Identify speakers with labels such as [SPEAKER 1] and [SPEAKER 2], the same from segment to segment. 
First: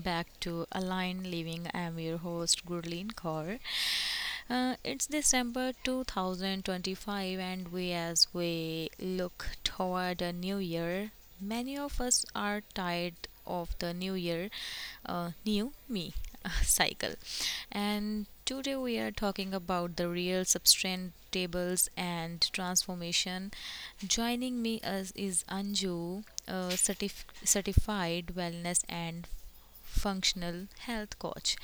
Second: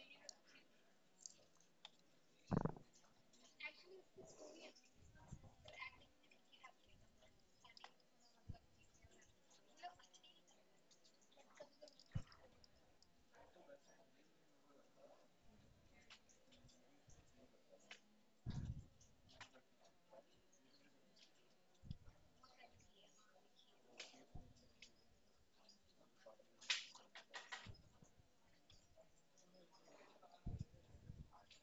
[SPEAKER 1] back to Align Living. I'm your host, Gurleen Kaur. It's December 2025, and as we look toward a new year, many of us are tired of the new year, new me cycle. And today we are talking about the real substrate tables and transformation. Joining me as is Anju certified wellness and functional health coach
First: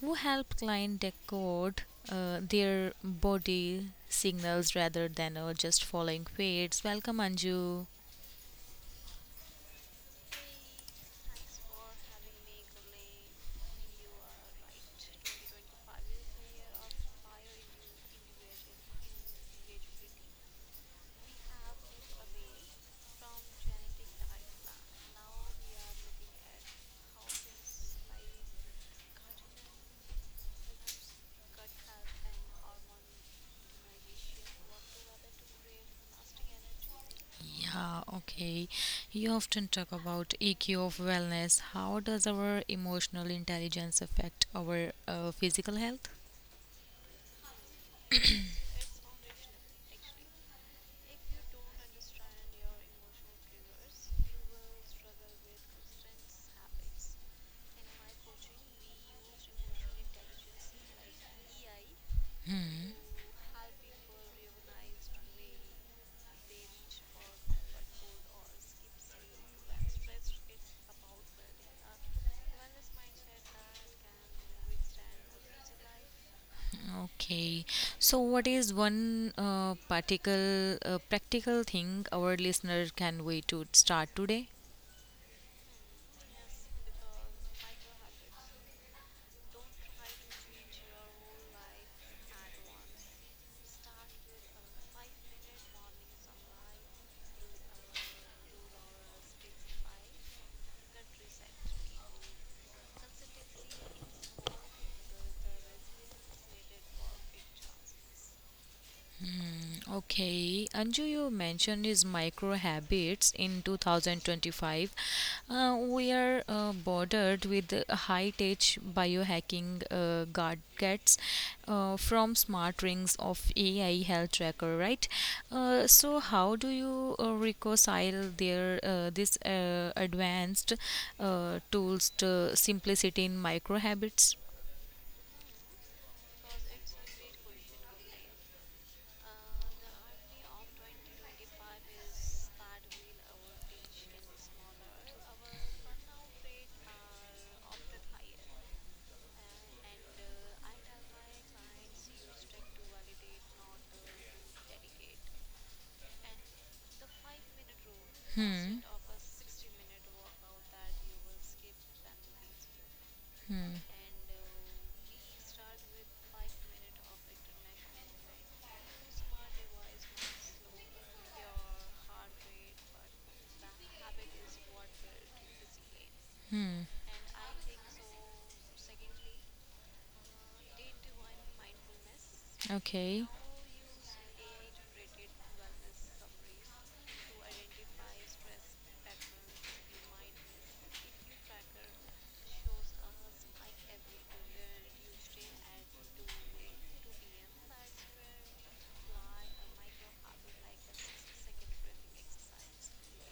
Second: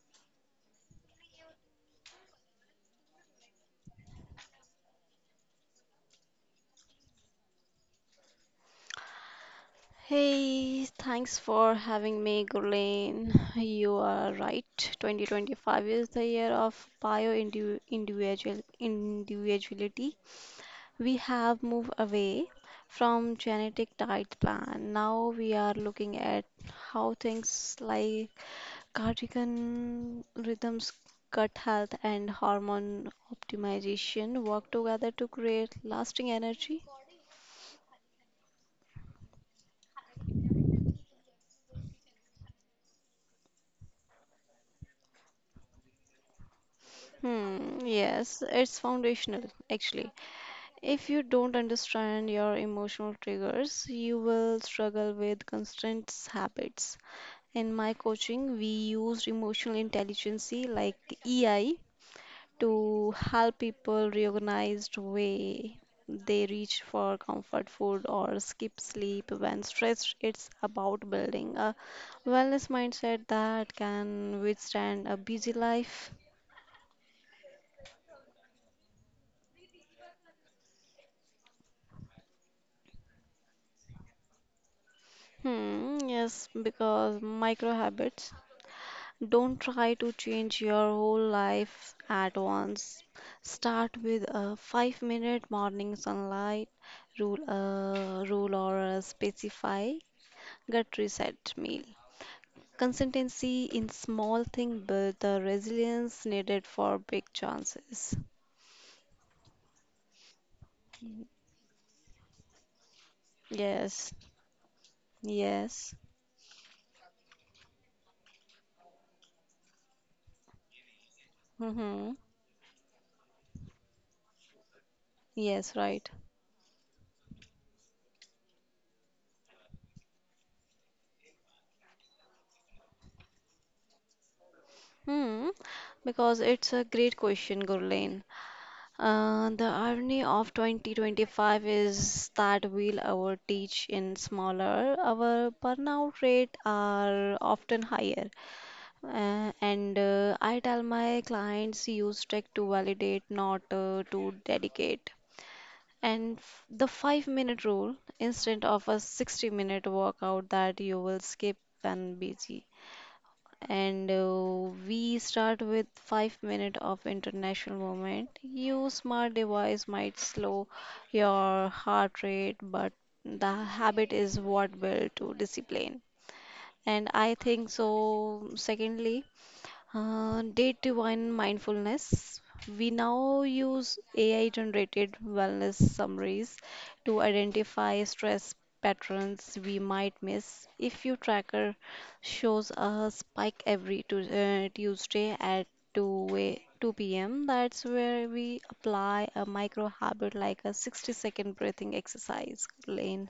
[SPEAKER 1] who help client decode their body signals rather than just following fads. Welcome, Anju.
[SPEAKER 2] Hey, thanks for having me, Gurleen. You are right. 2025 is the year of bio indiv- individual individuality. We have moved away from genetic diet plan. Now we are looking at how things like cardigan rhythms, gut health, and hormone optimization work together to create lasting energy.
[SPEAKER 1] Yeah, okay. You often talk about EQ of wellness. How does our emotional intelligence affect our physical health?
[SPEAKER 2] Hmm, yes, it's foundational actually. If you don't understand your emotional triggers, you will struggle with constant habits. In my coaching, we use emotional intelligence like EI to help people reorganized way they reach for comfort food or skip sleep when stressed. It's about building a wellness mindset that can withstand a busy life.
[SPEAKER 1] Okay, so what is one particle practical thing our listener can way to start today?
[SPEAKER 2] Hmm, yes, because micro habits don't try to change your whole life at once. Start with a 5 minute morning sunlight rule or a specify gut reset meal. Consistency in small thing build the resilience needed for big chances.
[SPEAKER 1] Okay, Anju, you mentioned is micro habits in
[SPEAKER 2] Yes,
[SPEAKER 1] 2025.
[SPEAKER 2] yes,
[SPEAKER 1] We are bordered with high tech biohacking gadgets
[SPEAKER 2] mm-hmm.
[SPEAKER 1] from smart rings of AI health tracker, right?
[SPEAKER 2] Yes,
[SPEAKER 1] Uh,
[SPEAKER 2] right.
[SPEAKER 1] so, how do you reconcile their this advanced tools to simplicity in micro habits?
[SPEAKER 2] Hmm. Because it's a great question, Gurleen. The irony of 2025 is that we'll our teach in smaller, our burnout rate are often higher. And I tell my clients use tech to validate, not to dedicate. And the 5 minute rule instead
[SPEAKER 1] Hmm.
[SPEAKER 2] of a 60-minute workout that you will skip when busy, and we start with 5 minute of international movement. Your smart device might slow your heart rate, but the habit is what will to discipline.
[SPEAKER 1] Hmm. Hmm.
[SPEAKER 2] And I think so secondly, day one mindfulness. We
[SPEAKER 1] Okay.
[SPEAKER 2] now use AI generated wellness summaries to identify stress patterns we might miss. If your tracker shows a spike every Tuesday at 2 p.m., that's where we apply a micro habit like a 60-second breathing exercise, Lane.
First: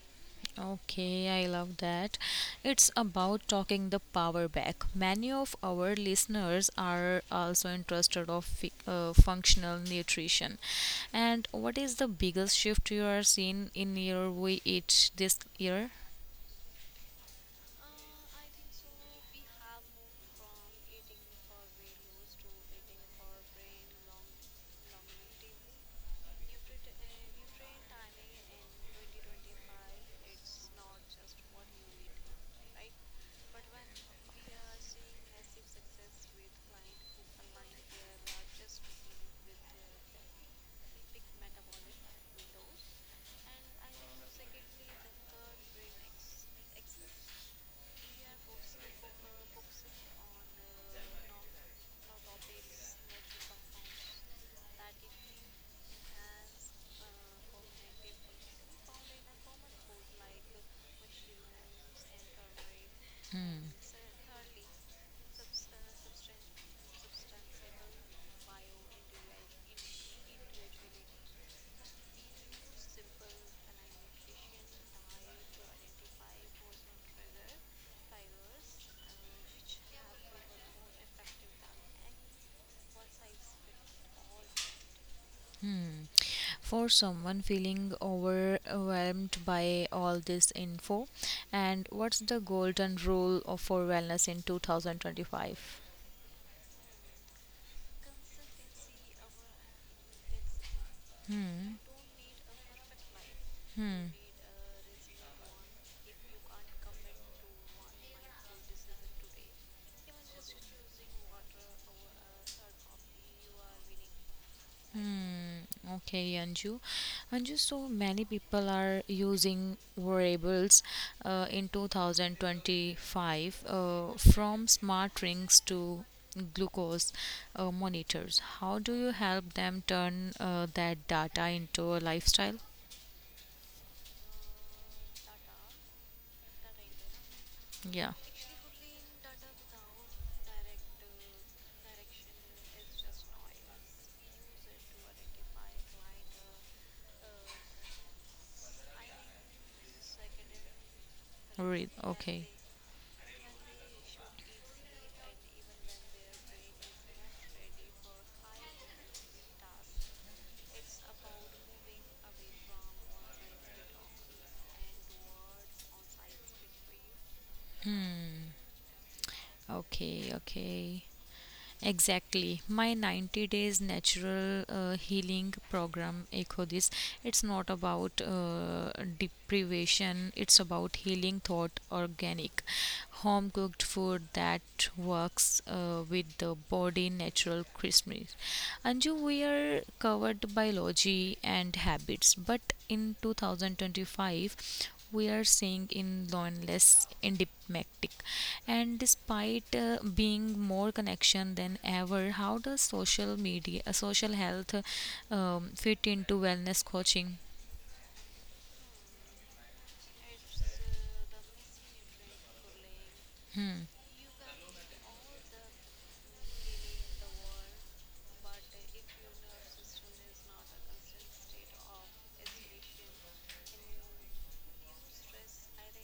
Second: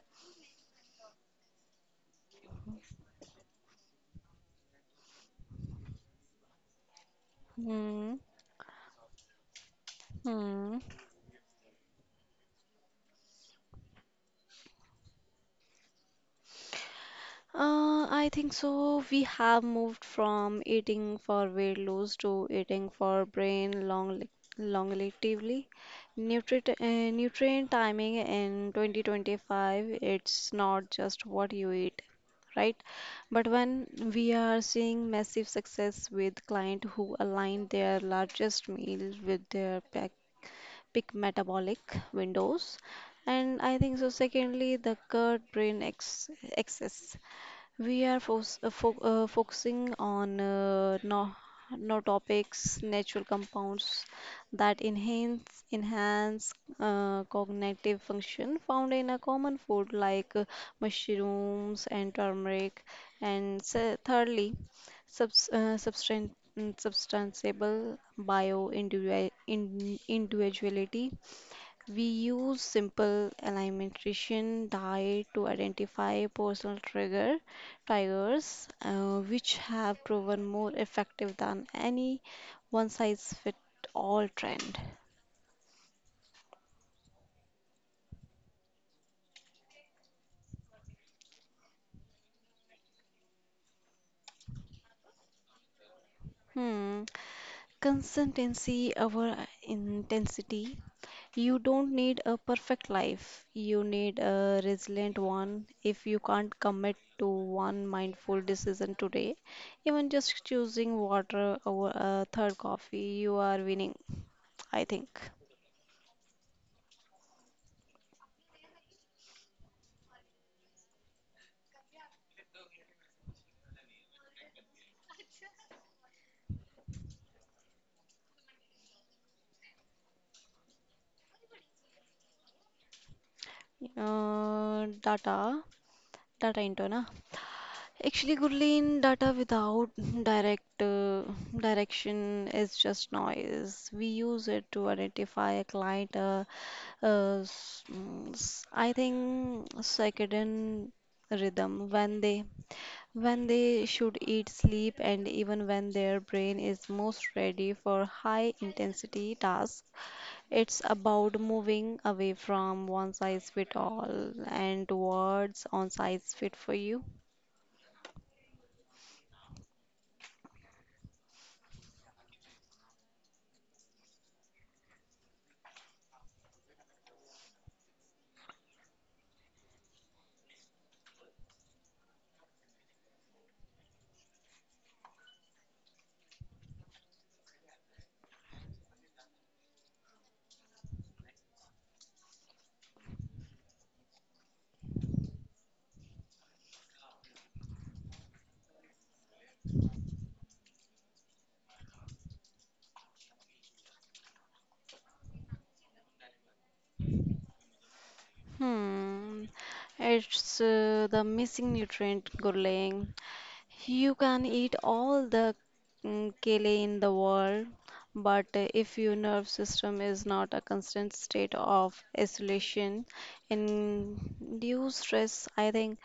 [SPEAKER 1] Okay, I love that. It's about talking the power back. Many of our listeners are also
[SPEAKER 2] Hmm.
[SPEAKER 1] interested of functional nutrition.
[SPEAKER 2] Hmm.
[SPEAKER 1] And what is the biggest shift you are seeing in your way eat this year?
[SPEAKER 2] I think so. We have moved from eating for weight loss to eating for brain longevity. Nutrient, uh, nutrient timing in 2025, it's not just what you eat, right? But when we are seeing massive success with client who align their largest meal with their pack peak metabolic windows. And I think so secondly the gut brain axis, we are fos- fo focusing on no topics, natural compounds that enhance cognitive function found in a common food like mushrooms and turmeric. And
[SPEAKER 1] Hmm.
[SPEAKER 2] thirdly, subs uh, substan- substantiable bio individuality, we use simple alimentation diet to identify personal triggers, which have proven more effective than any one-size-fit-all trend.
[SPEAKER 1] Hmm. For someone feeling overwhelmed by all this info, and what's the golden rule of for wellness in 2025?
[SPEAKER 2] Hmm. Consistency over intensity. You
[SPEAKER 1] Hmm.
[SPEAKER 2] don't need a perfect life. You
[SPEAKER 1] Hmm.
[SPEAKER 2] need a resilient one. If you can't commit to one mindful decision today, even just choosing water over a third coffee, you are winning, I think.
[SPEAKER 1] Hmm. Okay, Anju. Anju, so many people are using wearables in 2025 from smart rings to glucose monitors. How do you help them turn that data into a lifestyle?
[SPEAKER 2] Uh, data, data into na.
[SPEAKER 1] Yeah.
[SPEAKER 2] Actually, Gurleen, data without direct uh, direction is just noise. We use it to identify a client, a I think circadian rhythm,
[SPEAKER 1] Read.
[SPEAKER 2] when they,
[SPEAKER 1] Okay.
[SPEAKER 2] when they should eat, sleep, and even when their brain is most ready for high intensity tasks. It's about moving away from one size fit all and towards one size fit for you.
[SPEAKER 1] Hmm. Okay. Okay. Exactly. My 90 days natural healing program, Ekodis, it's not about deprivation, it's about healing thought, organic, home cooked food that works with the body, natural Christmas. Anju, we are covered biology and habits, but in 2025, we are seeing in loneliness endemic. And despite being more connection than ever, how does social media, social health, fit into wellness coaching?
[SPEAKER 2] Hmm, it's the missing nutrient, Gurleen.
[SPEAKER 1] Hmm.
[SPEAKER 2] You can eat all the kale in the world, but if your nerve system is not a constant state of isolation, induced stress, I think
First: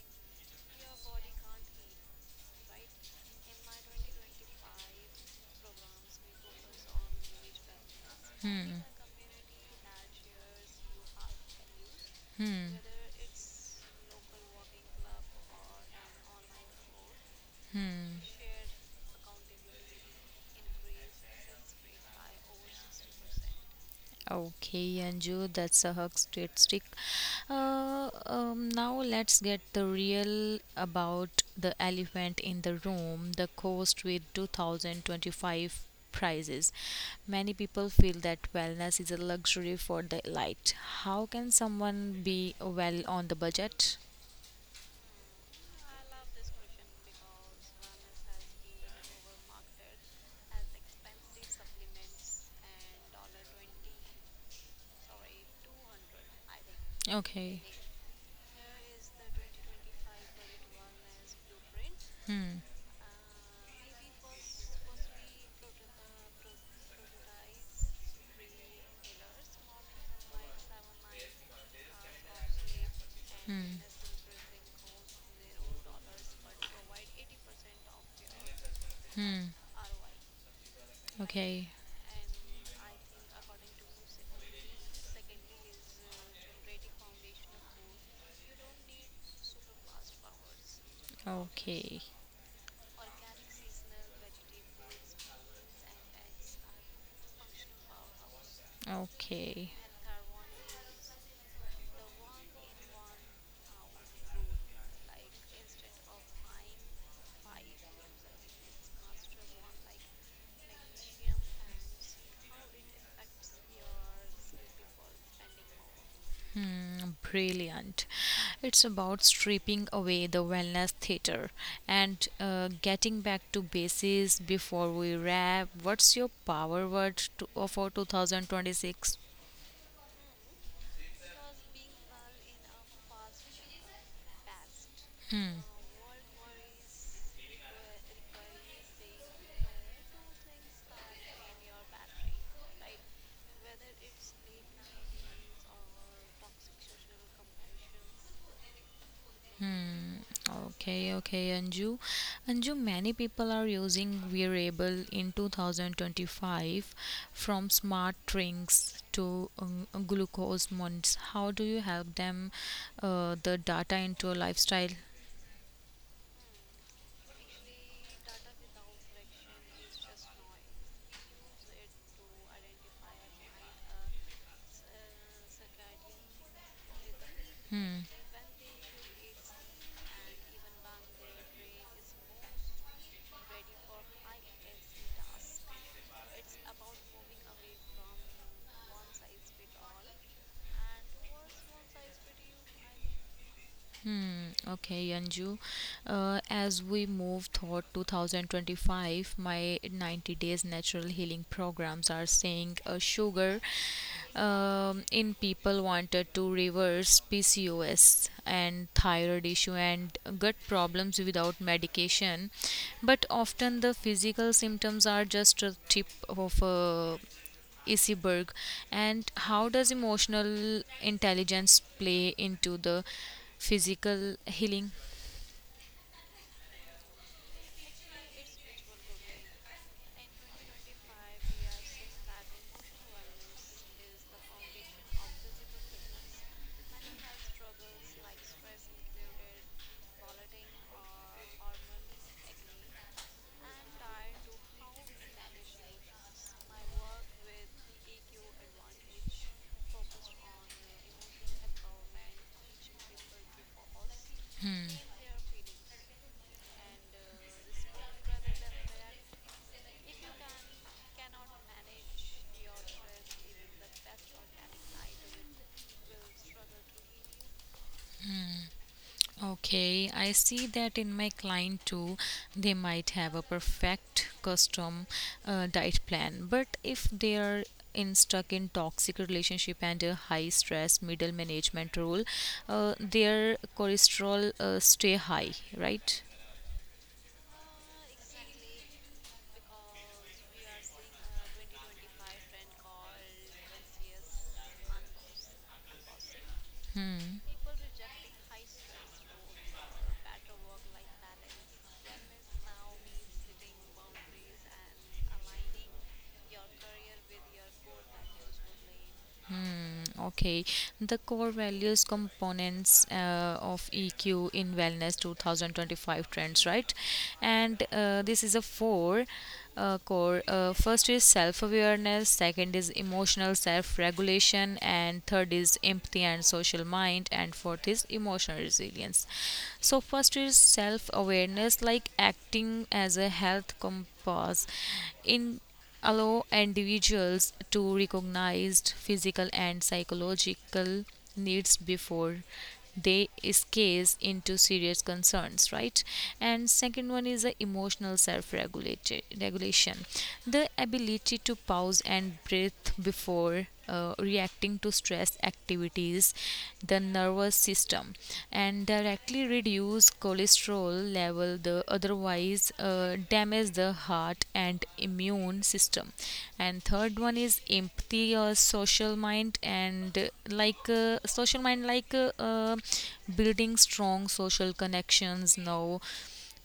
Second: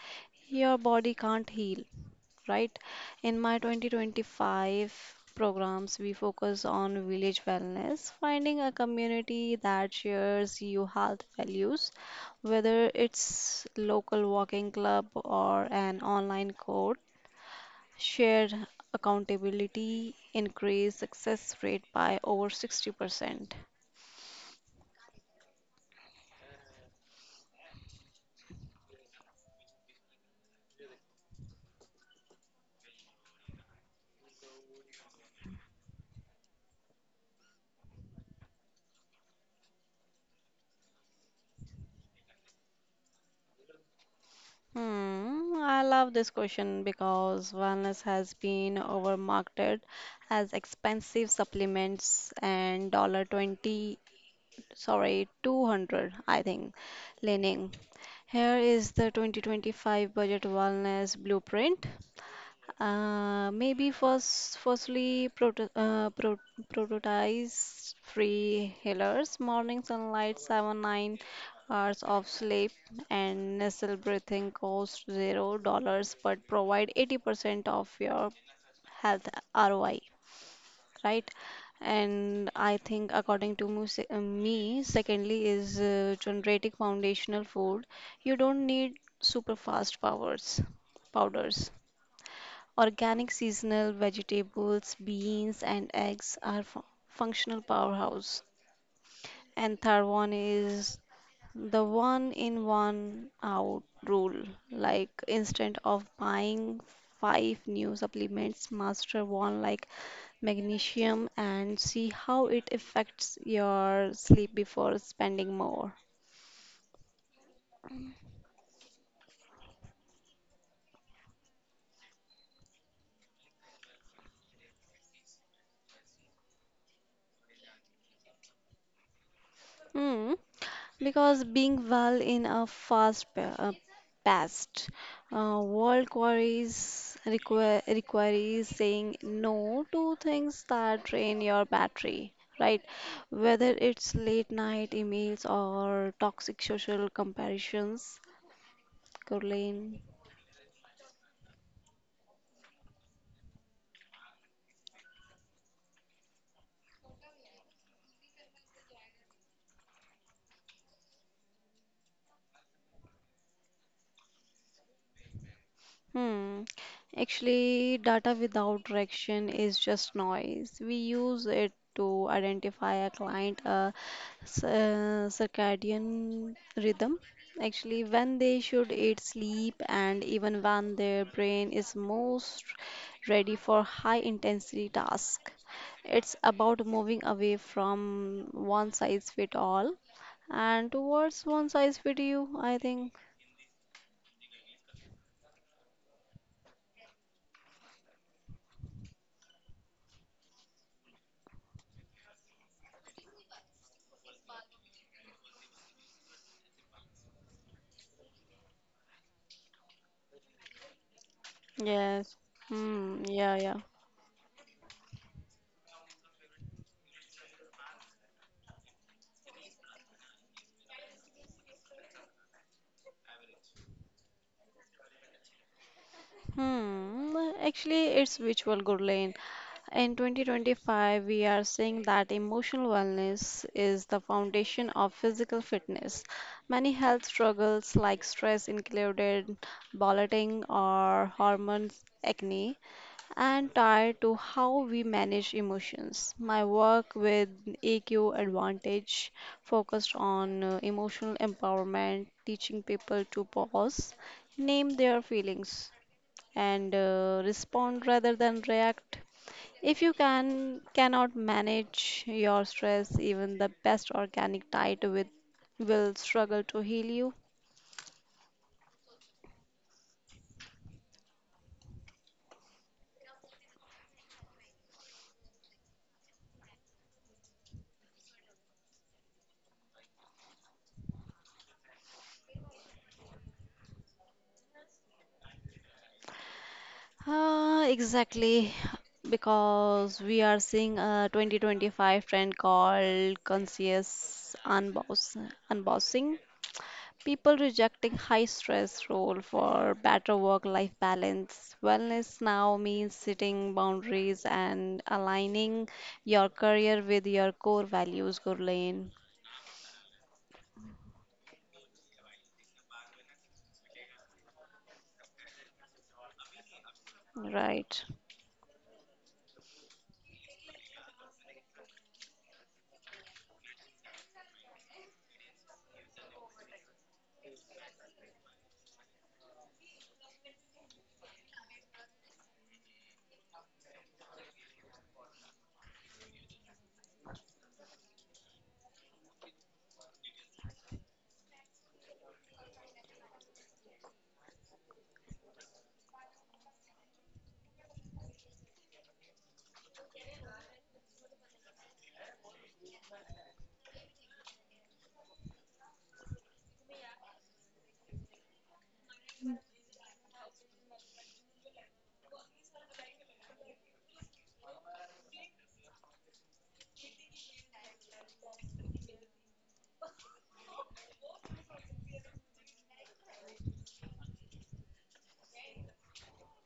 [SPEAKER 2] your body can't heal, right? In my 2025 programs, we focus on village wellness, finding a
[SPEAKER 1] Hmm.
[SPEAKER 2] community that shares your health values,
[SPEAKER 1] Hmm.
[SPEAKER 2] whether it's local walking club or an online course.
[SPEAKER 1] Hmm.
[SPEAKER 2] Shared accountability increased success rate by over 60%.
[SPEAKER 1] Okay, Anju, that's a hug straight stick. Now let's get the real about the elephant in the room, the cost with 2025 prices. Many people feel that wellness is a luxury for the elite. How can someone be well on the budget?
[SPEAKER 2] Hmm, I love this question because wellness has been overmarketed as expensive supplements and dollar 20, sorry, 200, I think,
[SPEAKER 1] Okay.
[SPEAKER 2] leaning. Here is the 2025 budget wellness blueprint.
[SPEAKER 1] Hmm.
[SPEAKER 2] Firstly, prototypes, free healers, morning sunlight, seven nine hours of sleep, and
[SPEAKER 1] Hmm.
[SPEAKER 2] nasal breathing cost zero dollars, but provide 80% of your health
[SPEAKER 1] Hmm.
[SPEAKER 2] ROI, right?
[SPEAKER 1] Okay.
[SPEAKER 2] And I think, according to me, secondly is generating foundational food. You don't need super powders.
[SPEAKER 1] Okay.
[SPEAKER 2] Organic seasonal vegetables, beans, and eggs are functional powerhouse.
[SPEAKER 1] Okay.
[SPEAKER 2] And third one is the one in one out rule. Like instead of buying five new supplements, master one like magnesium and see how it affects your sleep before spending more.
[SPEAKER 1] Mm, brilliant. It's about stripping away the wellness theater and getting back to bases before we wrap. What's your power word to, for 2026?
[SPEAKER 2] Hmm. Because being well in a paced world queries require requires saying no to things that drain your battery, right? Whether it's late night emails or toxic social comparisons, Caroline.
[SPEAKER 1] Hmm. Okay, okay, Anju. Anju, many people are using wearable in 2025 from smart drinks to glucose monitors. How do you help them the data into a lifestyle?
[SPEAKER 2] Hmm. Actually, data without direction is just noise. We use it to identify a client, a circadian rhythm.
[SPEAKER 1] Hmm,
[SPEAKER 2] Actually, when they should eat, sleep, and even when their brain is most ready for high intensity tasks. It's about moving away from one size fit all and towards one size fit you, I think.
[SPEAKER 1] hmm. Okay, Anju. As we move toward 2025, my 90 days natural healing programs are saying sugar in people wanted to reverse PCOS and thyroid issue and gut problems without
[SPEAKER 2] Yes.
[SPEAKER 1] medication,
[SPEAKER 2] Hmm.
[SPEAKER 1] but
[SPEAKER 2] Yeah, yeah.
[SPEAKER 1] often the physical symptoms are just a tip of a iceberg. And how does emotional intelligence play into the physical healing?
[SPEAKER 2] Hmm, actually, it's virtual, Gurleen. In 2025, we are seeing that emotional wellness is the foundation of physical fitness. Many health struggles, like stress included, bloating or hormones, acne, and tied to how we manage emotions. My work with EQ Advantage focused on emotional empowerment, teaching people to pause, name
[SPEAKER 1] Hmm.
[SPEAKER 2] their feelings and respond rather than react. If you cannot manage your stress, even the best organic diet with will struggle to heal you.
[SPEAKER 1] Okay, I see that in my client too. They might have a perfect custom diet plan, but if they are in stuck in toxic relationship and a high stress middle management role, their cholesterol stay high, right?
[SPEAKER 2] Ah, exactly, because we are seeing a 2025 trend called conscious unbossing.
[SPEAKER 1] Hmm.
[SPEAKER 2] People rejecting high stress role for better work life balance. Wellness now means setting boundaries and aligning your career with your core values, Gurleen.
[SPEAKER 1] Mm, okay, the core values components of EQ in Wellness 2025 trends, right? And
[SPEAKER 2] Right.
[SPEAKER 1] this is a four core. First is self awareness, second is emotional self regulation, and third is empathy and social mind, and fourth is emotional resilience. So, first is self awareness, like acting as a health compass in allow individuals to recognize physical and psychological needs before they escalate into serious concerns, right? And second one is the emotional self regulation, the ability to pause and breathe before reacting to stress activities the nervous system and directly reduce cholesterol level the otherwise damage the heart and immune system. And third one is empathy or social mind and social mind like building strong social connections now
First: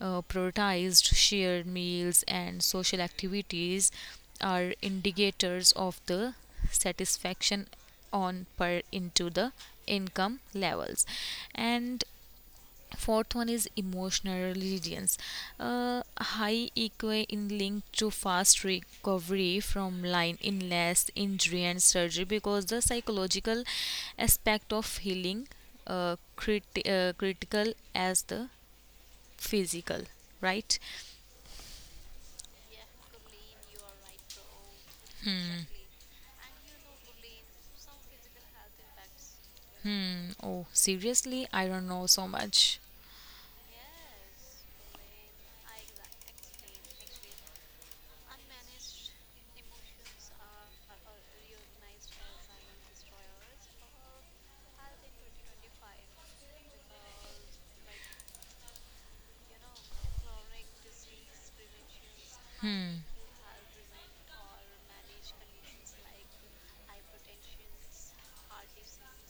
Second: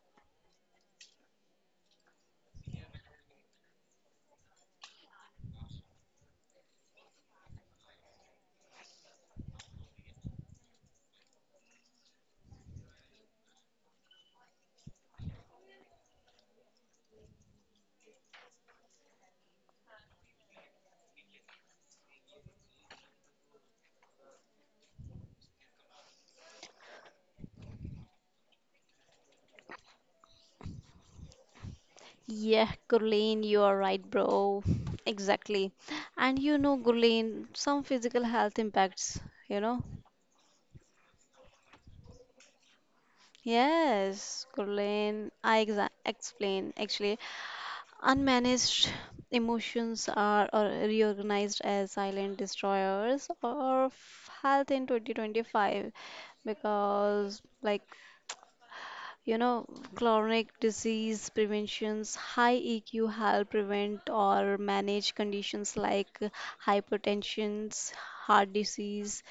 [SPEAKER 1] prioritized shared meals and social activities are indicators of the satisfaction on per into the income levels. And fourth one is emotional resilience. High eqa in link to fast recovery from line illness injury and surgery, because the psychological aspect of healing critical as the physical, right?
[SPEAKER 2] Yeah, Gurleen, you are right, bro.
[SPEAKER 1] Hmm.
[SPEAKER 2] Exactly. And you know, Gurleen, some physical health impacts, you know?
[SPEAKER 1] Hmm, oh, seriously, I don't know so much.
[SPEAKER 2] Yes, Gurleen, I exa explain actually. Unmanaged emotions are or reorganized as silent destroyers of health in 2025, because like you know chronic disease preventions, high EQ
[SPEAKER 1] Hmm.
[SPEAKER 2] help prevent or manage conditions like hypertension, heart disease,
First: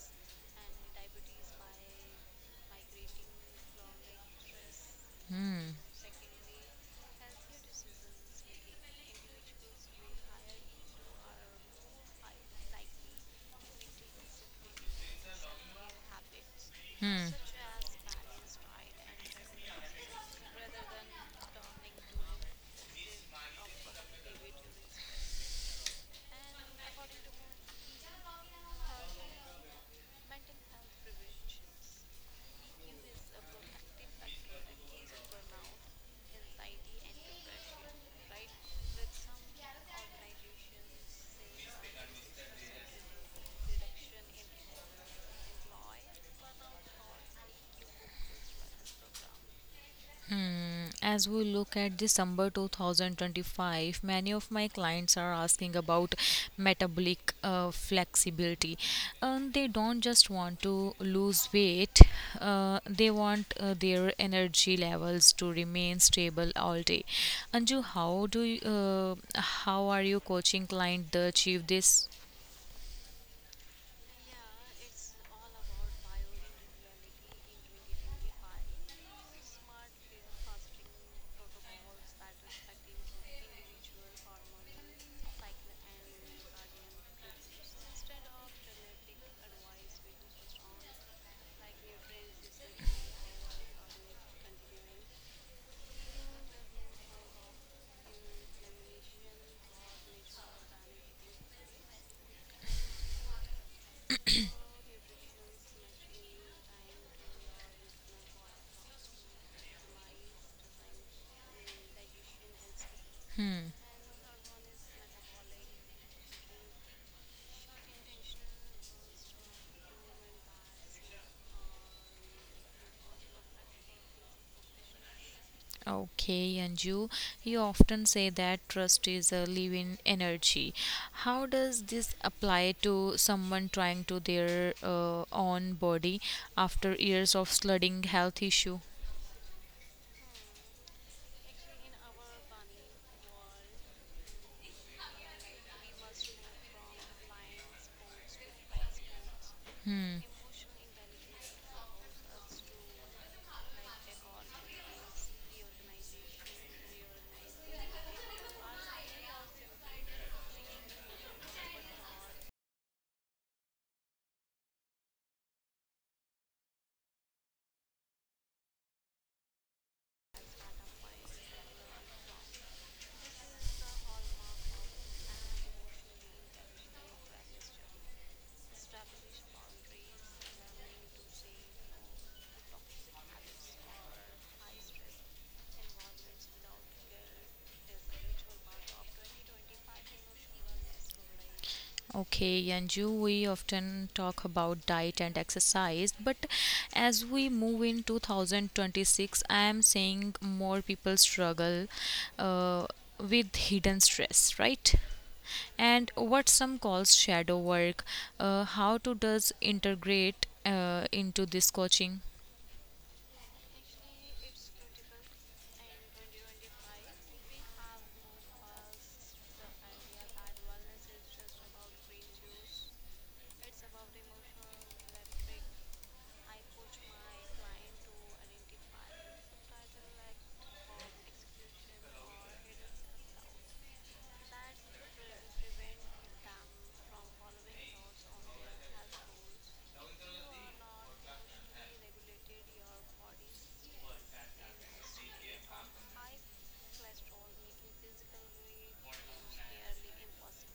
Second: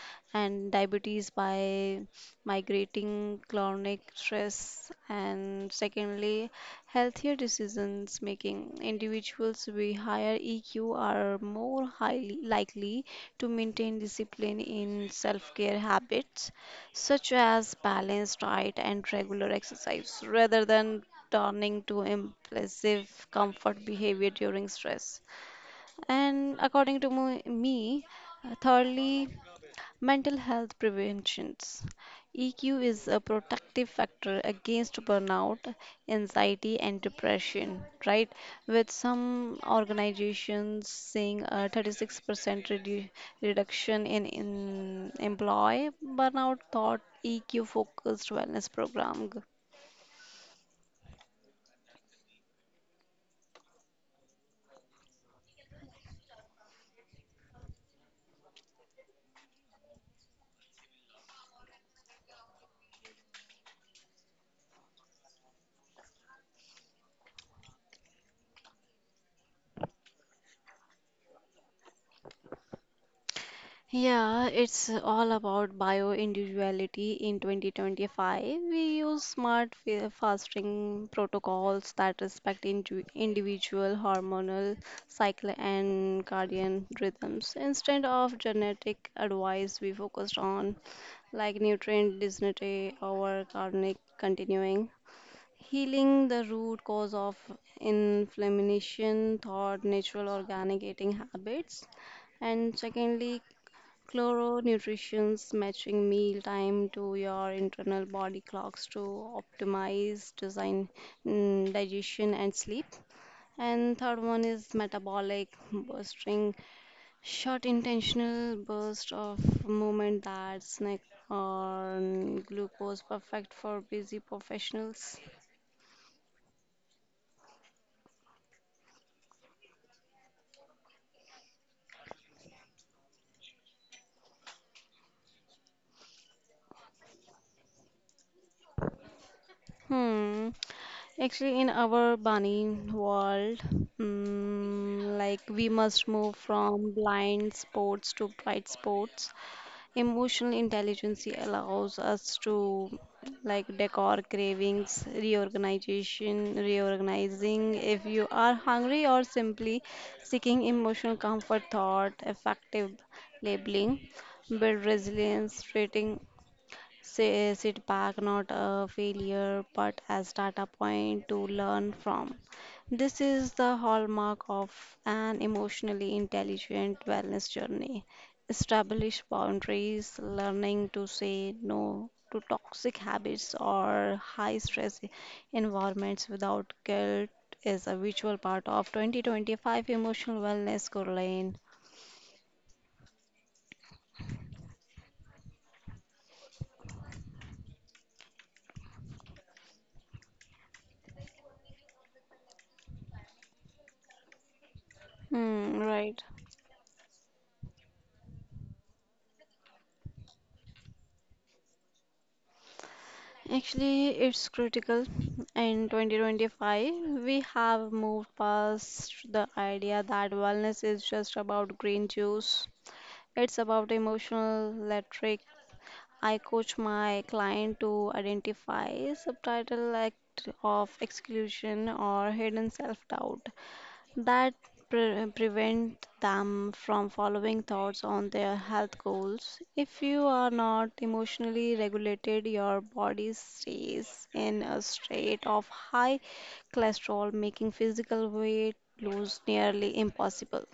[SPEAKER 2] and diabetes by migrating chronic stress. And secondly, healthier decisions making, individuals with higher EQ are more highly likely to maintain discipline in self-care habits
[SPEAKER 1] Hmm.
[SPEAKER 2] such
[SPEAKER 1] Hmm.
[SPEAKER 2] as balanced diet and regular exercise, rather than turning to impulsive comfort behavior during stress. And according to me, thirdly, mental health preventions. EQ is a protective factor against burnout, anxiety, and depression, right? With some organizations seeing a 36% redu- reduction in employee burnout thought EQ focused wellness program.
[SPEAKER 1] As we look at December 2025, many of my clients are asking about metabolic flexibility. They don't just want to lose weight, they want their energy levels to remain stable all day. Anju, how do you, how are you coaching client to achieve this?
[SPEAKER 2] Yeah, it's all about bio-individuality in 2025. We use smart fasting protocols that respect individual hormonal cycle and cardiac rhythms. Instead of genetic advice, we focused on like nutrient density or chronic continuing. Healing the root cause of inflammation through natural organic eating habits. And secondly, Chloro nutrition's matching meal time to your internal body clocks to optimize design, digestion and sleep.
[SPEAKER 1] Hmm.
[SPEAKER 2] And third one is metabolic bursting, short intentional burst of movement that snack on glucose, perfect for busy professionals.
[SPEAKER 1] Okay, Anju, you often say that trust is a living energy. How does this apply to someone trying to their own body after years of slugging health issue?
[SPEAKER 2] Hmm. Actually, in our bunny world, like we must move from blind sports to bright sports.
[SPEAKER 1] Hmm.
[SPEAKER 2] Emotional intelligence allows us to like decor cravings, reorganizing. If you are hungry or simply seeking emotional comfort, thought, effective labeling, build resilience, treating. Say sit back, not a failure but as data point to learn from. This is the hallmark of an emotionally intelligent wellness journey. Establish boundaries, learning to say no to toxic habits or high stress environments without guilt is a virtual part of 2025 emotional wellness, Caroline.
[SPEAKER 1] Okay, Yanju, we often talk about diet and exercise, but as we move in 2026, I am seeing more people struggle uh, with hidden stress, right?
[SPEAKER 2] Hmm,
[SPEAKER 1] And
[SPEAKER 2] right.
[SPEAKER 1] what some calls shadow work, how to does integrate into this coaching?
[SPEAKER 2] Actually, it's critical. In 2025, we have moved past the idea that wellness is just about green juice. It's about emotional rhetoric. I coach my client to identify subtitle act of exclusion or hidden self-doubt that prevent them from following thoughts on their health goals. If you are not emotionally regulated, your body stays in a state of high cholesterol, making physical weight lose nearly impossible.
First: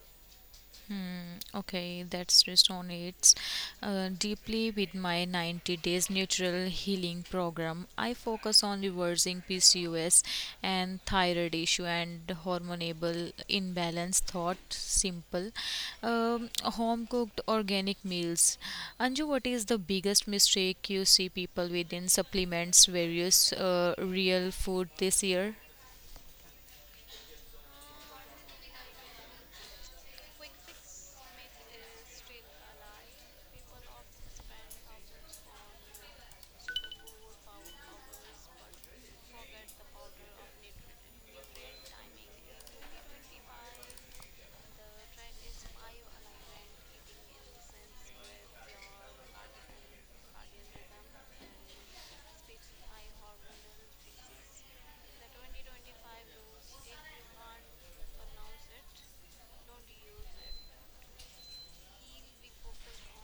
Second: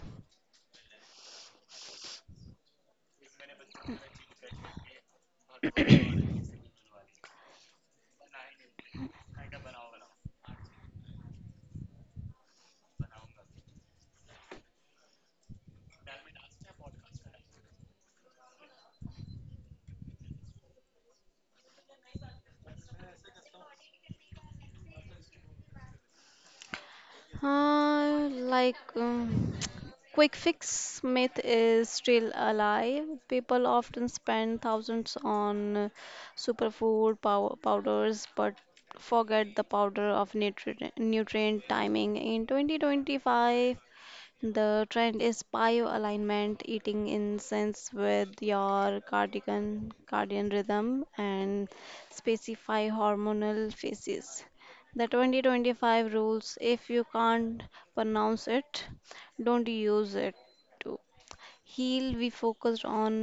[SPEAKER 1] Okay, that resonates deeply with my 90 days natural healing program. I focus on reversing PCOS and thyroid issue and hormonable imbalance. Thought simple, home cooked organic meals. Anju, what is the biggest mistake you see people within supplements, various real food this year?
[SPEAKER 2] Uh, like um, quick fix myth is still alive. People often spend thousands on superfood powders, but forget the powder of nutrient timing. In 2025, the trend is pio-alignment, eating incense with your cardian rhythm, and specify hormonal phases. The 2025 rules if you can't pronounce it, don't use it too. Heal. We focused on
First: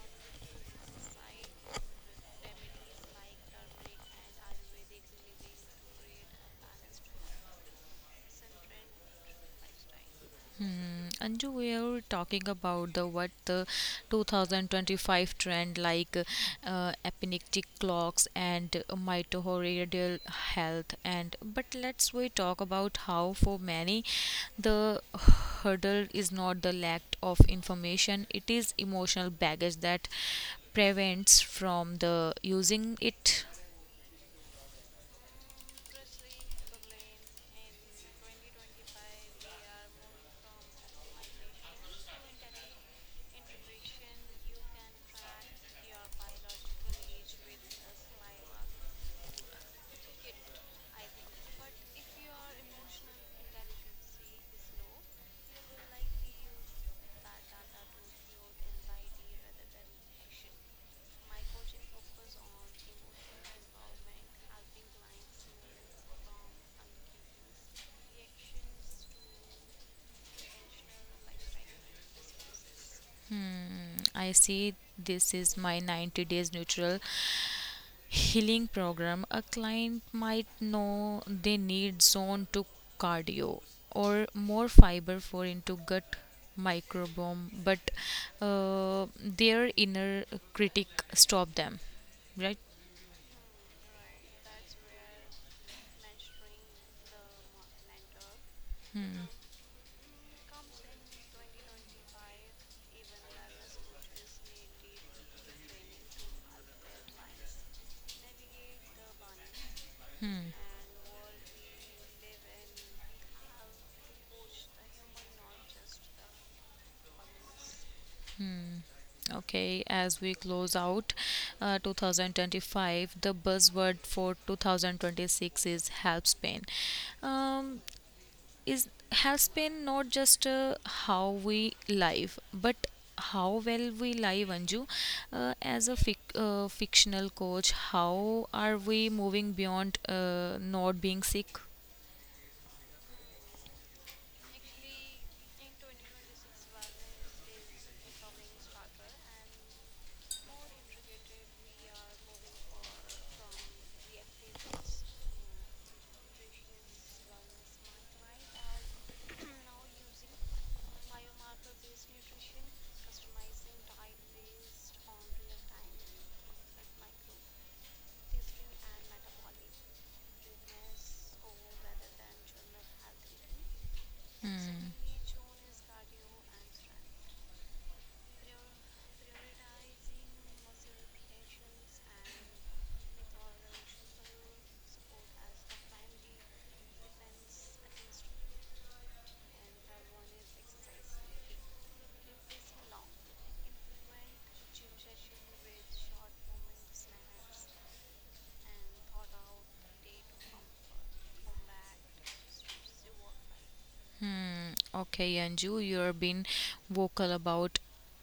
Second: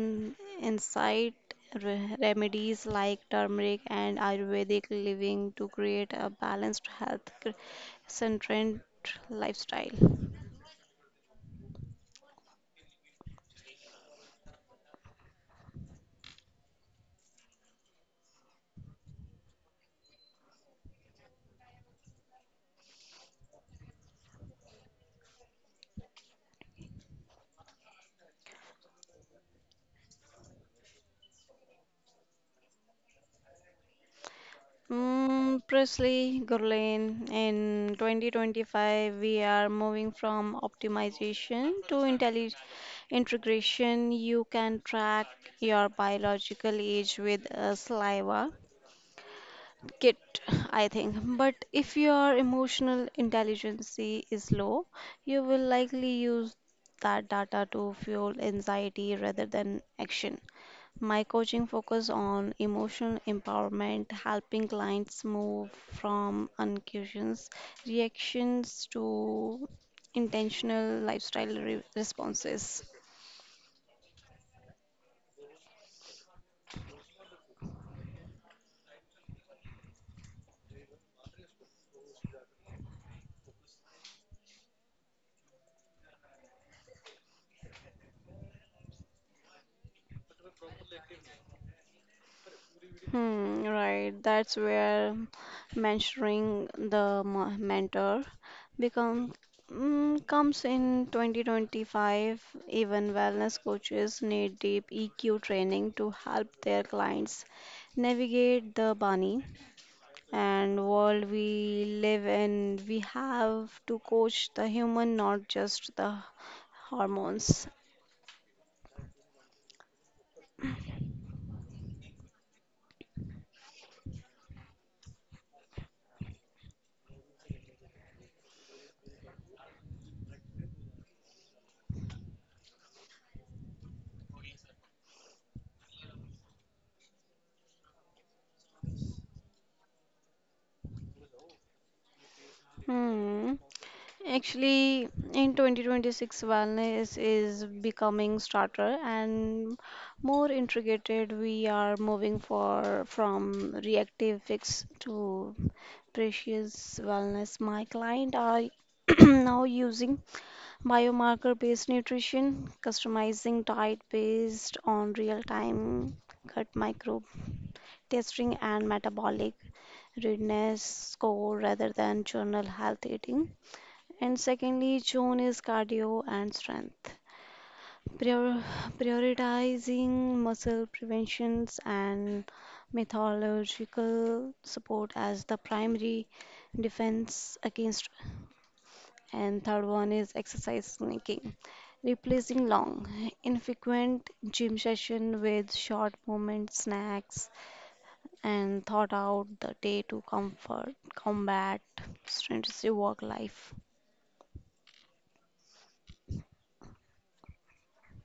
[SPEAKER 2] insight remedies like turmeric and Ayurvedic living to create a balanced health centered lifestyle.
[SPEAKER 1] Anju, we are talking about the what the 2025 trend like epigenetic clocks and mitochondrial health, and but let's we talk about how for many the hurdle is not the lack of information; it is emotional baggage that prevents from the using it.
[SPEAKER 2] Mm, Presley Gurlane, in 2025, we are moving from optimization to integration. You can track your biological age with a saliva kit, I think. But if your emotional intelligence is low, you will likely use that data to fuel anxiety rather than action. My coaching focus on emotional empowerment, helping clients move from unconscious reactions to intentional lifestyle responses.
[SPEAKER 1] Mm, I see this is my 90 days neutral healing program, a client might know they need zone 2 cardio or more fiber for into gut microbiome, but their inner critic stop them, right?
[SPEAKER 2] Hmm, right. That's where mentoring the mentor
[SPEAKER 1] Hmm.
[SPEAKER 2] become comes in 2025. Even wellness coaches need deep EQ training to help their clients navigate the Bani and world we live in, we have to coach the human, not just the hormones.
[SPEAKER 1] Okay, as we close out 2025, the buzzword for 2026 is health span. Um, is has been not just how we live but how well we live, Anju, as a fictional coach, how are we moving beyond not being sick?
[SPEAKER 2] Hmm. Actually, in 2026, wellness is becoming starter and more integrated. We are moving for from reactive fix to precious wellness. My client are now using biomarker based nutrition, customizing diet based on real time gut microbe testing and metabolic readiness score rather than journal health eating. And
[SPEAKER 1] Hmm.
[SPEAKER 2] secondly, zone is cardio and strength. Prior- Prioritizing muscle preventions and methodological support as the primary defense against, and third one is exercise sneaking, replacing long, infrequent gym session with short movement snacks and thought out the day to combat strenuous work life.
[SPEAKER 1] Hmm, okay, Anju, you have been vocal about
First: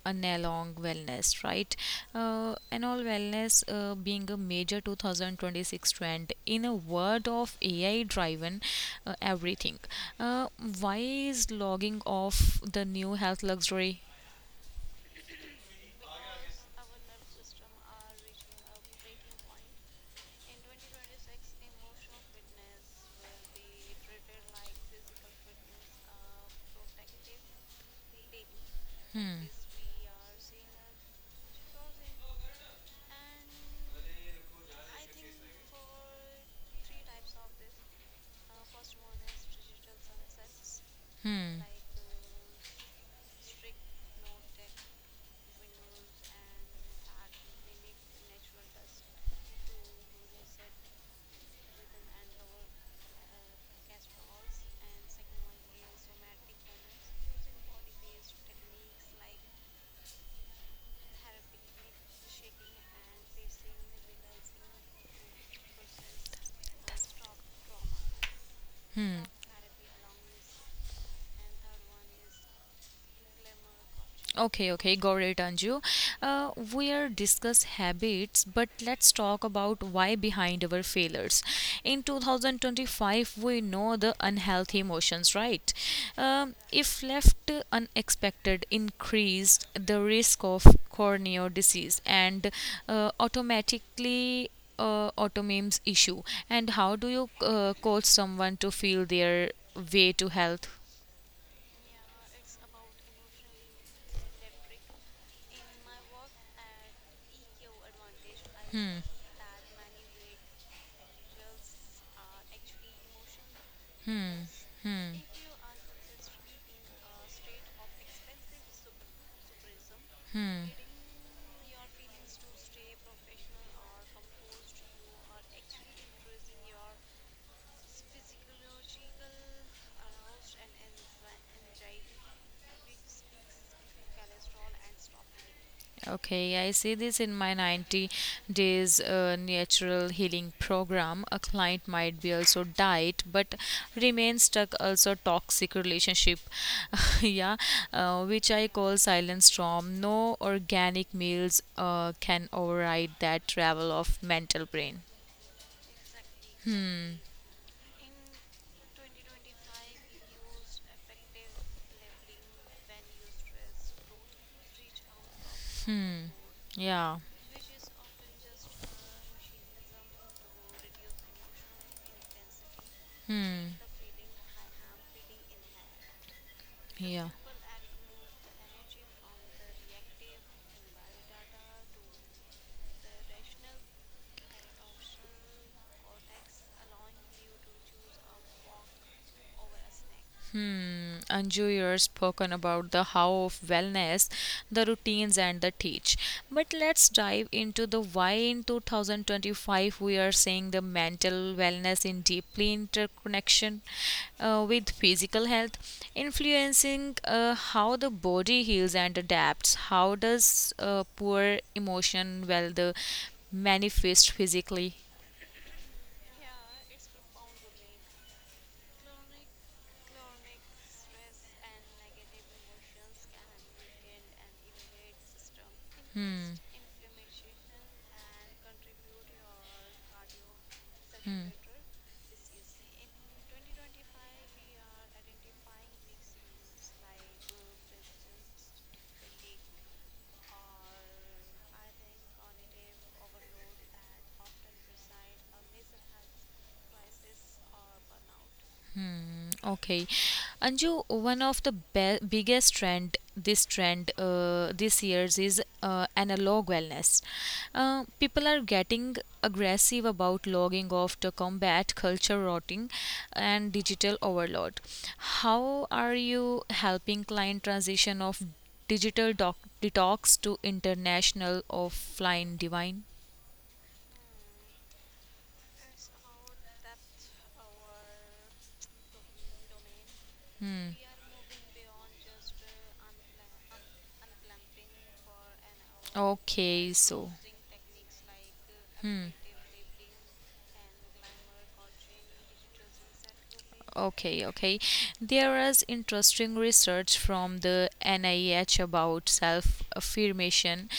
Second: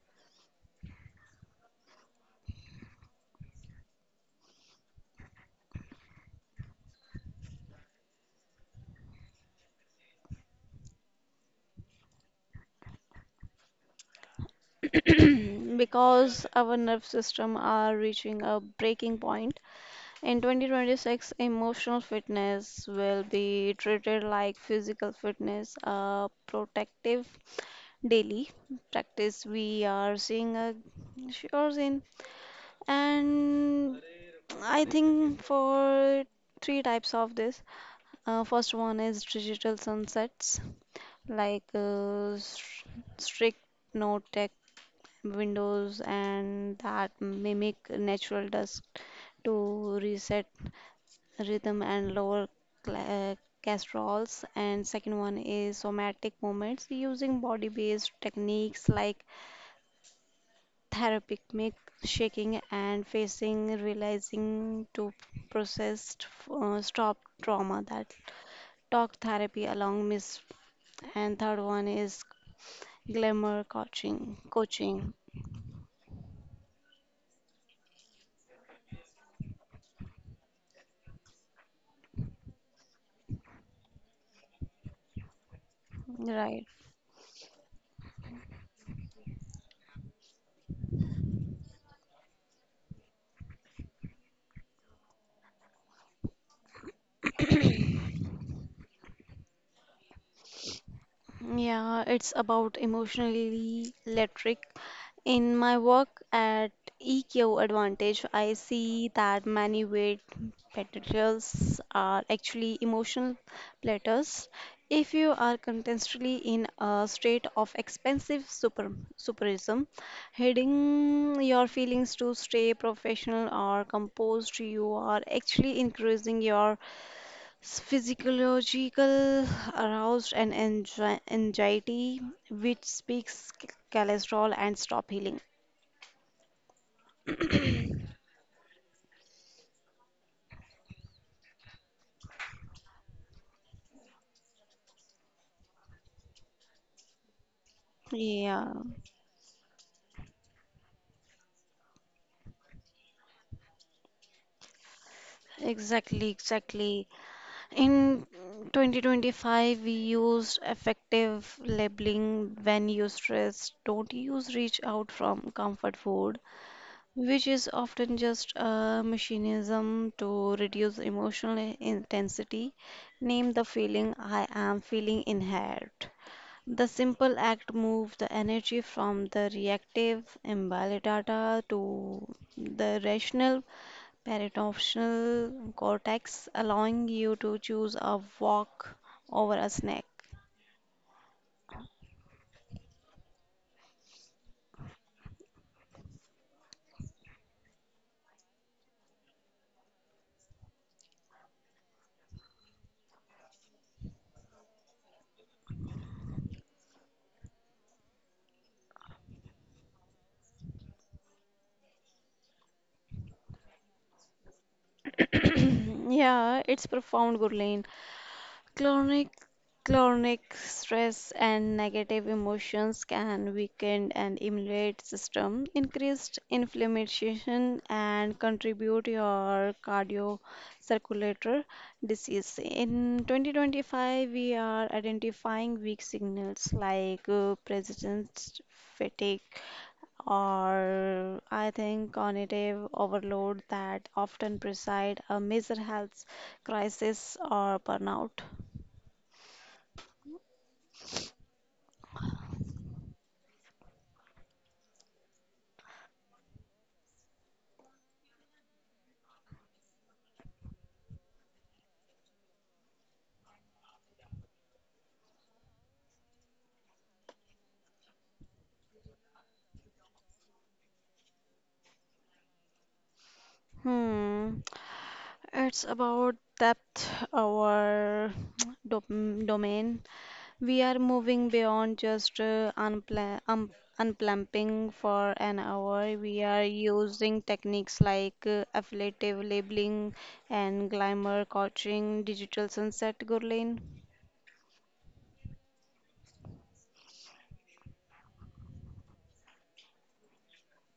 [SPEAKER 1] analog wellness, right? Anal wellness being a major 2026 trend in a world of AI-driven everything. Uh, why is logging off the new health luxury?
[SPEAKER 2] Because our nerve system are reaching a breaking point. In 2026, emotional fitness will be treated like physical fitness, a protective daily practice.
[SPEAKER 1] Hmm.
[SPEAKER 2] We are seeing a sure in, and I think for three types of this. First one is digital sunsets,
[SPEAKER 1] Hmm.
[SPEAKER 2] like strict no tech windows and that mimic natural dusk to reset rhythm and lower cla- uh, casseroles. And second one is somatic movements using body-based techniques like therapeutic make shaking and facing realizing to process stop trauma that talk
[SPEAKER 1] Hmm.
[SPEAKER 2] therapy along miss. And third one is glamour coaching
[SPEAKER 1] Okay, okay,
[SPEAKER 2] coaching
[SPEAKER 1] got it, Anju. We are discuss habits, but let's talk about why behind our failures. In 2025, we know the unhealthy emotions, right?
[SPEAKER 2] right.
[SPEAKER 1] If left unexpected, increased the risk of corneal disease and automatically autoimmune issue. And how do you coach someone to feel their way to health?
[SPEAKER 2] Yeah, it's about emotionally electric. In my work at EQ Advantage, I
[SPEAKER 1] Hmm,
[SPEAKER 2] see that many weight materials are actually emotional
[SPEAKER 1] hmm,
[SPEAKER 2] platters.
[SPEAKER 1] hmm.
[SPEAKER 2] If you are constantly in a state of expensive super superism,
[SPEAKER 1] Hmm.
[SPEAKER 2] hiding your feelings to stay professional or composed, you are actually increasing your physiological arousal and anxiety, which speaks cholesterol and stop healing.
[SPEAKER 1] Okay, I see this in my 90 days natural healing program. A client might be also diet but remain stuck also toxic relationship. Yeah, which I
[SPEAKER 2] Yeah,
[SPEAKER 1] call silent storm. No organic meals can override that travel of mental brain.
[SPEAKER 2] exactly, exactly.
[SPEAKER 1] Hmm.
[SPEAKER 2] In 2025, we used effective labeling when you stress. Don't use reach out from comfort food,
[SPEAKER 1] Yeah.
[SPEAKER 2] which is often just a mechanism to reduce emotional intensity. Name the
[SPEAKER 1] Hmm.
[SPEAKER 2] feeling I am feeling in head. The
[SPEAKER 1] Yeah.
[SPEAKER 2] simple act moves the energy from the reactive amygdala to the rational parietal cortex, allowing you to choose a walk over a snack.
[SPEAKER 1] Hmm. Anju, you're spoken about the how of wellness, the routines, and the teach. But let's dive into the why in 2025 we are seeing the mental wellness in deeply interconnection with physical health, influencing how the body heals and adapts. How does poor emotion well the manifest physically?
[SPEAKER 2] Yeah, it's profound, Gurleen. Chronic, Chronic stress and negative emotions can weaken an immune system, increased
[SPEAKER 1] Hmm.
[SPEAKER 2] inflammation, and contribute your cardiovascular disease. In 2025, we are identifying weak signals like persistent fatigue or I think cognitive overload that often preside a major health crisis or burnout.
[SPEAKER 1] Hmm, okay. Anju, one of the biggest trend this year's is analog wellness. People are getting aggressive about logging off to combat culture rotting and digital overload. How are you helping client transition of digital detox to international offline divine?
[SPEAKER 2] Hmm, it's about depth, our domain. We
[SPEAKER 1] Hmm,
[SPEAKER 2] are moving beyond just unpla unplumping for an hour. We are
[SPEAKER 1] okay, so.
[SPEAKER 2] using techniques like
[SPEAKER 1] Hmm.
[SPEAKER 2] affiliative labeling and glamour coaching, digital sunset, Gurleen.
[SPEAKER 1] Okay, okay. There is interesting research from the NIH about self affirmation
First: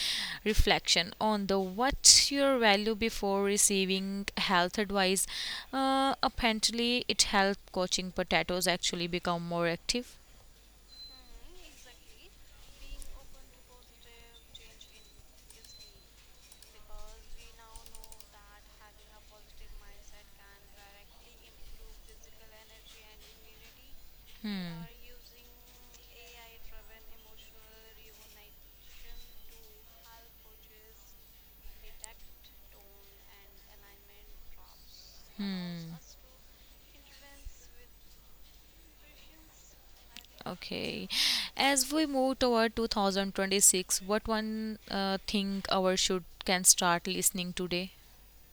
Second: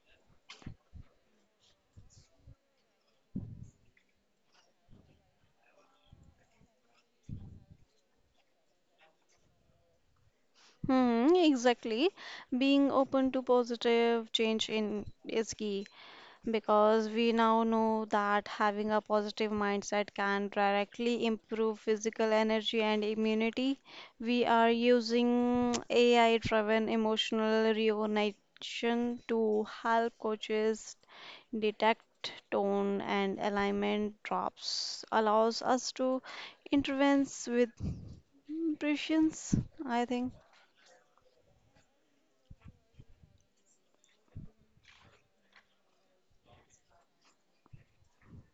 [SPEAKER 1] reflection on the what's your value before receiving health advice. Apparently, it helped coaching potatoes actually become more active.
[SPEAKER 2] Hmm, exactly. Being open to positive change in is key. Because we now know that having a positive mindset can directly improve physical energy and immunity, we are
[SPEAKER 1] Hmm.
[SPEAKER 2] using AI driven emotional recognition to help coaches detect tone and alignment drops, allows us
[SPEAKER 1] Hmm.
[SPEAKER 2] to intervene with prescience, I think.
[SPEAKER 1] Okay. As we move toward 2026, what one thing our should can start listening today?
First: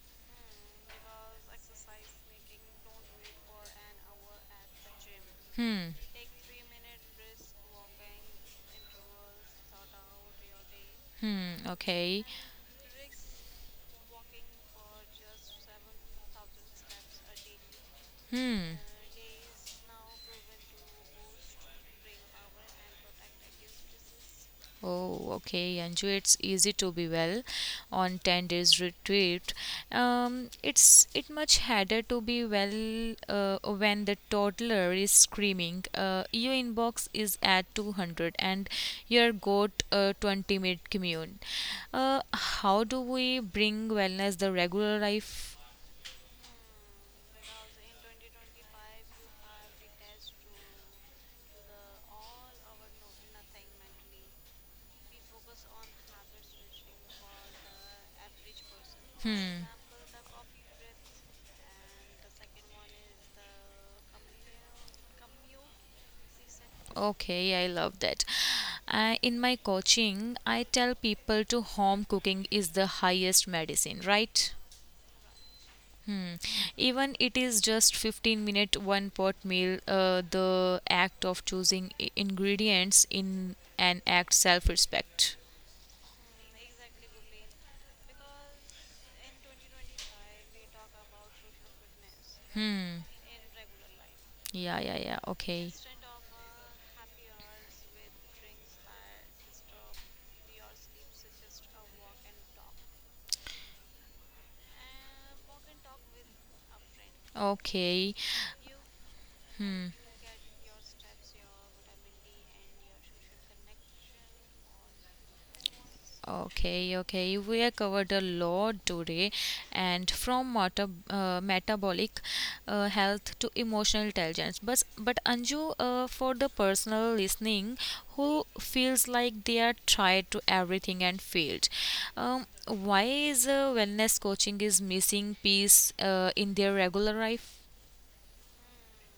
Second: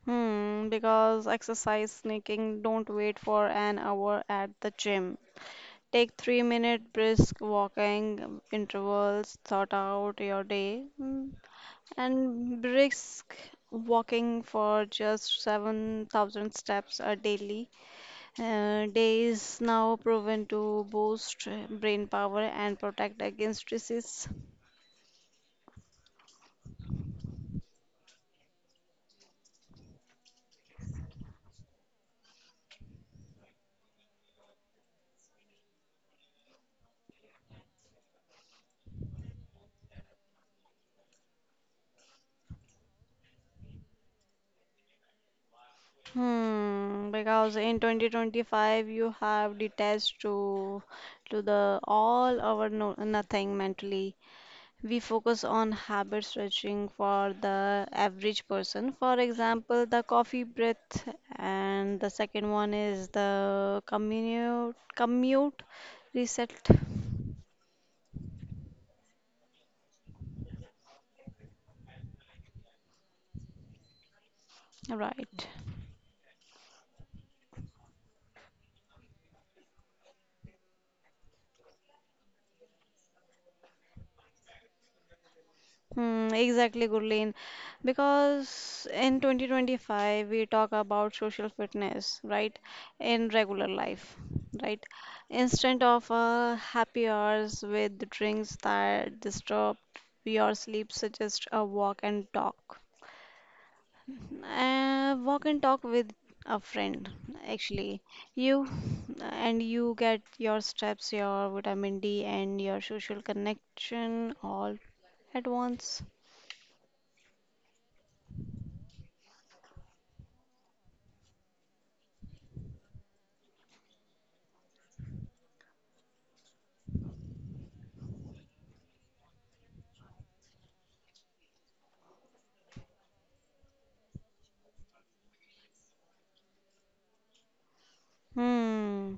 [SPEAKER 2] Hmm, because exercise sneaking, don't wait for an hour at the gym.
[SPEAKER 1] Hmm.
[SPEAKER 2] Take 3 minute brisk walking intervals, thought out your day,
[SPEAKER 1] Hmm. Okay.
[SPEAKER 2] and brisk walking for just 7,000 steps a daily.
[SPEAKER 1] Hmm.
[SPEAKER 2] Day is now proven to boost brain power and protect against disease.
[SPEAKER 1] Oh, okay, Anju. It's easy to be well on 10 days retreat. It's it much harder to be well when the toddler is screaming. Your inbox is at 200 and your goat 20 minute commune. How do we bring wellness the regular life?
[SPEAKER 2] Hmm, because in 2025 you have detached to the all or no, nothing mentally. We focus on habit stretching for the average person. For example, the coffee breath, and the second one is the commute reset.
[SPEAKER 1] Okay, I love that. In my coaching, I tell people to home cooking is the highest medicine, right?
[SPEAKER 2] Right.
[SPEAKER 1] Hmm. Even it is just 15 minute one pot meal, the act of choosing ingredients in an act self respect.
[SPEAKER 2] Hmm, exactly, Gurleen. Because in 2025, we talk about social fitness, right?
[SPEAKER 1] Hmm.
[SPEAKER 2] In regular life,
[SPEAKER 1] Yeah,
[SPEAKER 2] right?
[SPEAKER 1] yeah, yeah. Okay.
[SPEAKER 2] Instead of happy hours with drinks that disturb your sleep, suggest a walk and talk. Walk and talk with a friend, actually.
[SPEAKER 1] Okay.
[SPEAKER 2] You and
[SPEAKER 1] Hmm.
[SPEAKER 2] you get your steps, your vitamin D, and your social connection all at once.
[SPEAKER 1] Okay, okay. We have covered a lot today, and from metabolic health to emotional intelligence. But Anju, for the personal listening, who feels like they are tried to everything and failed, why is wellness coaching is missing piece in their regular life?
[SPEAKER 2] Hmm,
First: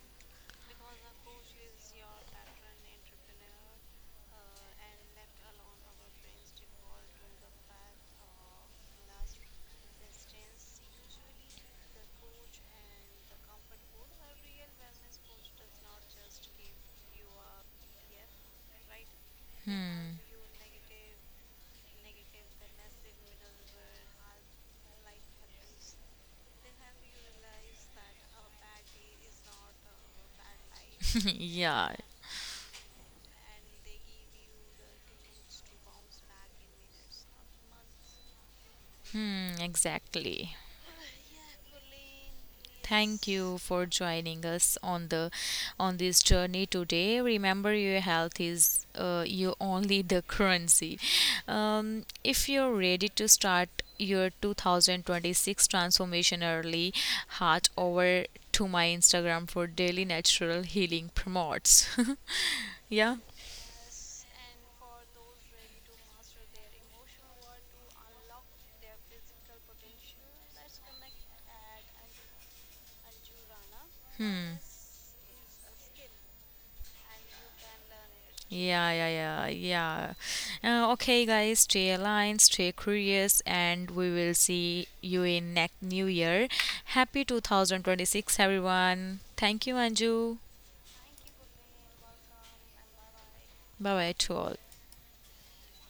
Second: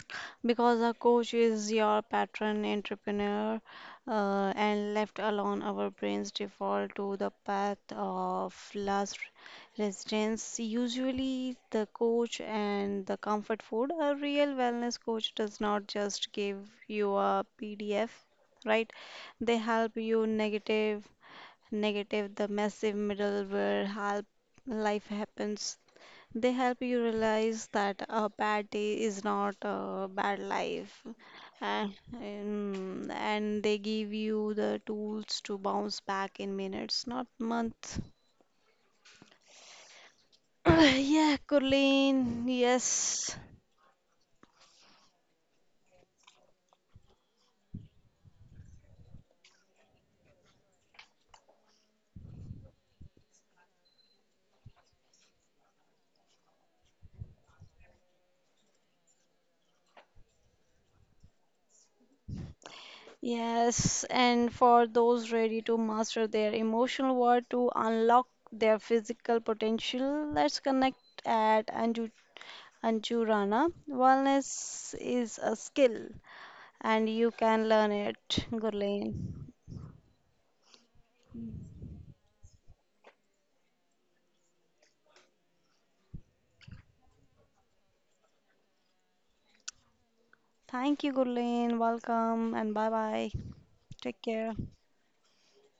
[SPEAKER 2] because a coach is your patron entrepreneur, and left alone, our brains default to the path of last resistance. Usually, the coach and the comfort food. A real wellness coach does not just give you a PDF, right? They help
[SPEAKER 1] Hmm.
[SPEAKER 2] you negative, the massive middle where help life happens. They help you realize that a bad day is not a bad life,
[SPEAKER 1] Yeah.
[SPEAKER 2] and they give you the tools to bounce back in minutes, not months.
[SPEAKER 1] Hmm. Exactly.
[SPEAKER 2] Yeah, Kurleen,
[SPEAKER 1] Thank
[SPEAKER 2] yes.
[SPEAKER 1] you for joining us on the on this journey today. Remember, your health is you only the currency. If you're ready to start your 2026 transformation early, heart over to my Instagram for daily natural healing promotes. Yeah.
[SPEAKER 2] Yes, and for those ready to master their emotional world to unlock their physical potential, let's connect at Anju Rana.
[SPEAKER 1] Hmm.
[SPEAKER 2] Wellness is a skill, and you can learn it,
[SPEAKER 1] Yeah,
[SPEAKER 2] Gurleen.
[SPEAKER 1] yeah, yeah, yeah. Okay, guys, stay aligned, stay curious, and we will see you in next new year. Happy 2026, everyone. Thank you, Anju.
[SPEAKER 2] Thank you, Gurleen. Welcome and bye bye.
[SPEAKER 1] Bye bye
[SPEAKER 2] Take
[SPEAKER 1] to
[SPEAKER 2] care.
[SPEAKER 1] all.